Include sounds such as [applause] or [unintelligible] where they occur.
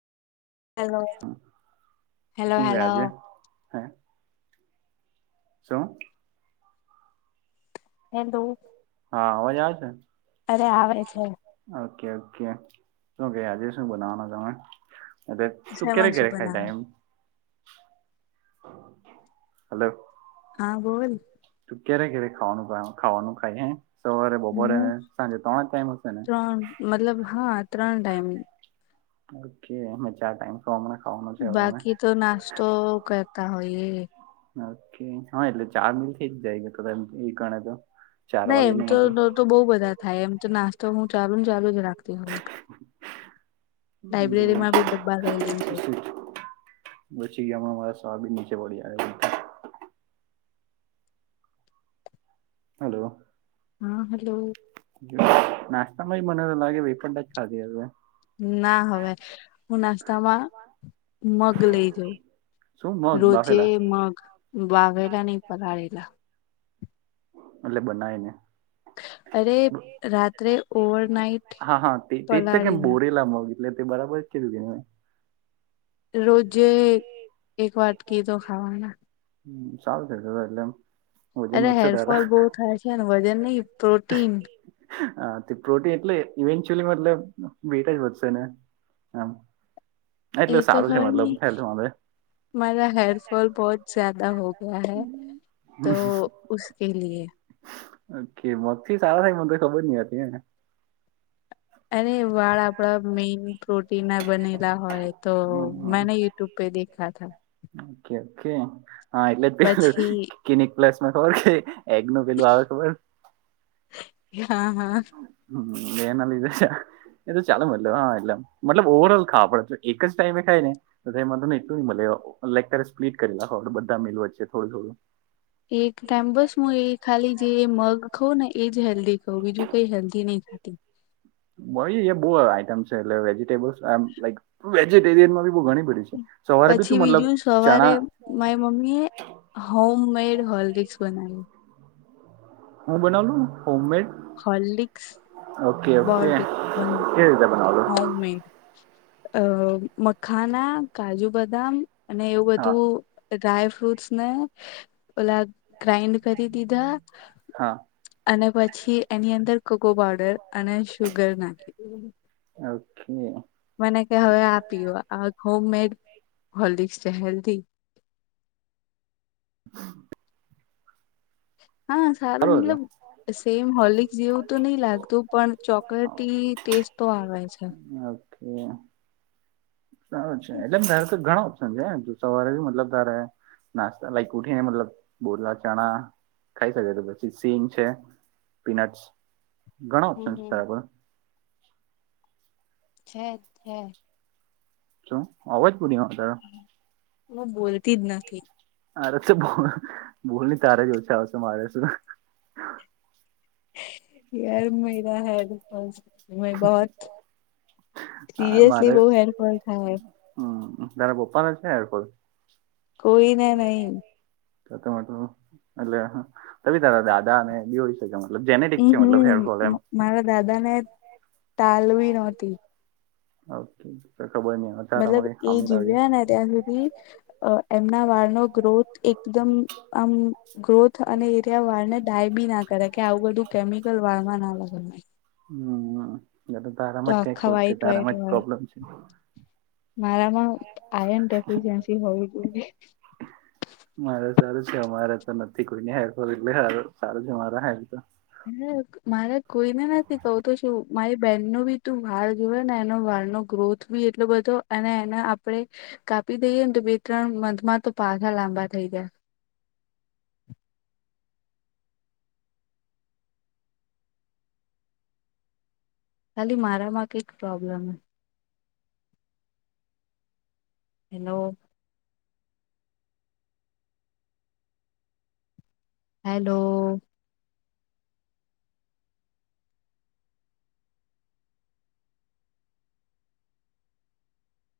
Hello hello હું hello વ્યાજે હે? શું? હેલો. હા અવાજ આવે છે? અરે આવે છે. ઓકે ઓકે, શું કેય આજે શું બનાવાના તમે? અ તું ક્યારે શેમાં શું ક્યારે ખાય બનાવે ટાઈમ? હલો. હા બોલ. તું ક્યારે ક્યારે ખાવાનું ખાવાનું ખાય હે સવારે હમ બપોરેને સાંજે ત્રણ જ ટાઈમ હશે ને? ત્રણ મતલબ હા ત્રણ ટાઈમ. ઓકે મે ચાર ટાઈમ. તો અમણે ખાવાનું. બાકી તો નાસ્તો કરતા હોયએ. ઓકે હ એટલે ચાર મિલ થઈ જાય ક એ ગણે તો. ચાર નઇ વાગે એમ નું તો મતલબ તો બો બધા થાય એમ તો નાસ્તો હું ચાલુ ન ચાલુ જ રાખું. લાયબ્રેરી માં બી ડબ્બા લઈ લઈએ. પછી ગયા માં ણાં મારા સબીન નીચે પડી આવે. હાલો. હા હલો. નાસ્તામાંય મને તો લાગે વેફર ને જ ખાધી હસે? ના હવે, હું નાસ્તામાં મગ લેઈજો, શું મગ રોજે બાફેલા મગ વાવેરા ની. પલાળેલા. એટલે બનાય ને? અરે રાત્રે ઓવરનાઈટ હા હા તેજ કેમ પલાળીને બોરેલા મગ. એટલે તે બરાબર કીધું નેમે. રોજે એક વાટકી તો ખાવાના. હમ સારું થસે એટલે એમ. વજન અરે વધશે હેરફોલ તારા બો થાય છે ને વજન નય પ્રોટીન. હા તે પ્રોટી એટલે ઇવેન્ચુલી મતલબ વેટજ વધશે ને? એમ, એ એટલે તો સારું છે ખબર નહી મતલબ. મારા હેરફોલ [unintelligible] કે મગથી સારા થાય મને તો ખબર ન‌ઈ હતી ને. એને વાળ આપડા મેન પ્રોટીન ના બનેલા હોય તો હ મને [unintelligible] ઓ કે ઓ કે હા, એટલે પછી કિનિક પ્લસ માં ખબર કે એગ નું પેલું આવે ખબર. હા હા. હમ એના લીધે છે. એ તો ચાલે મતલબ હા એમ મતલબ ઓવરલ ખાવા પડે એક જ ટાઈમે ખાય ને. [unintelligible] વચ્ચે થોડું થોડું. એક ટાઈમ બસ હું એ ખાલી જે મગ ખઉં ને એજ હેલ્ધી. તો બીજું કઈ હેલ્ધી ન‌ઈ ખાય. [unintelligible] સવારે બી પછી તું મતલબ બીજું સવારે ચણા મારી મમ્મી એ હોમ મેડ હોલીકસ બનાવેલુ. હું બનાવલું હોમ મેડ? હલ્લીક, કેવી [unintelligible] રીતે બનાવલું હોમ મેડ અ મખાના કાજુ બદામ અને એવું હા બધું ડ્રાય ફ્રૂટસ ને, ઓલા ગ્રાઇન્ડ કરી દીધા. હા અને પછી એની અંદર કોકો પાવડર અને શુગર નાખી દીધી. ઓકે. મને કે હવે આ પીવા હોમ મેડ હોલીકસ છે હેલ્ધી. [inaudible] હા સારું મતલબ સેમ હોલિક જેવું તો ન‌ઈ લાગતું પણ ચોકલેટી ટેસ્ટ તો આવે છે. ઓ કે. સારું છે હમ એટલે તારે તો ઘણો સમજ દુસા વ મતલબ તારે નાસ્તા લાઈક કઠી ને મતલબ બોલા ચણા. ખાઈ શકે તો પછી સિંગ છે, પીનટ્સ ઘણા ઓપ્શન છે હમ તારા પર. છે છે. શું [unintelligible] હું બોલતી જ નથી. અરે તો બોલ તારા જ ઓછા આવશે મારે શું. યાર મારે [unintelligible] [unintelligible] હમ તારા [unintelligible] કોઈને નહી. [unintelligible] જેનેટિક હમ છે મલબ હેરફો એમ. હમ મારા દાદા ને ટાલ વી ન‌ઓતી. ઓ કે ખબર ની અવે. મતલબ એ જીવયા ને ત્યાં સુધી. અ એમના વાળનો ગ્રોથ એકદમ આમ ગ્રોથ અને એરિયા વાળને ડાય બી ના કરે કે આવું બધું કેમિકલ વાળમાં ના લગે. હમ, તારામાં જ ક્યાં આખા કર છે વ્હાઈટ વ્હાઈટ તારામાં જ વાળ પ્રોબ્લેમ છે. મારામાં આન ડેફિયસી હોવી જોઈએ. મારે સારું છે અમારે તો નથી કોઈ ની હેર ફોલ એટલે સારું છે મારા હેર તો. હ મારે કોઈને નથી કહ તો શું મારી બેન ન બી તું વાળ જોવે ને એનો વાળ નો ગ્રોથ થ્વી એટલો બધો અને એના આપણે કાપી દઈએ ને તો બે ત્રણ મથ માં તો પાછા લાંબા થઈ જાય. ખાલી મારામાં કંઈક પ્રોબ્લેમ. હેલો. હેલો-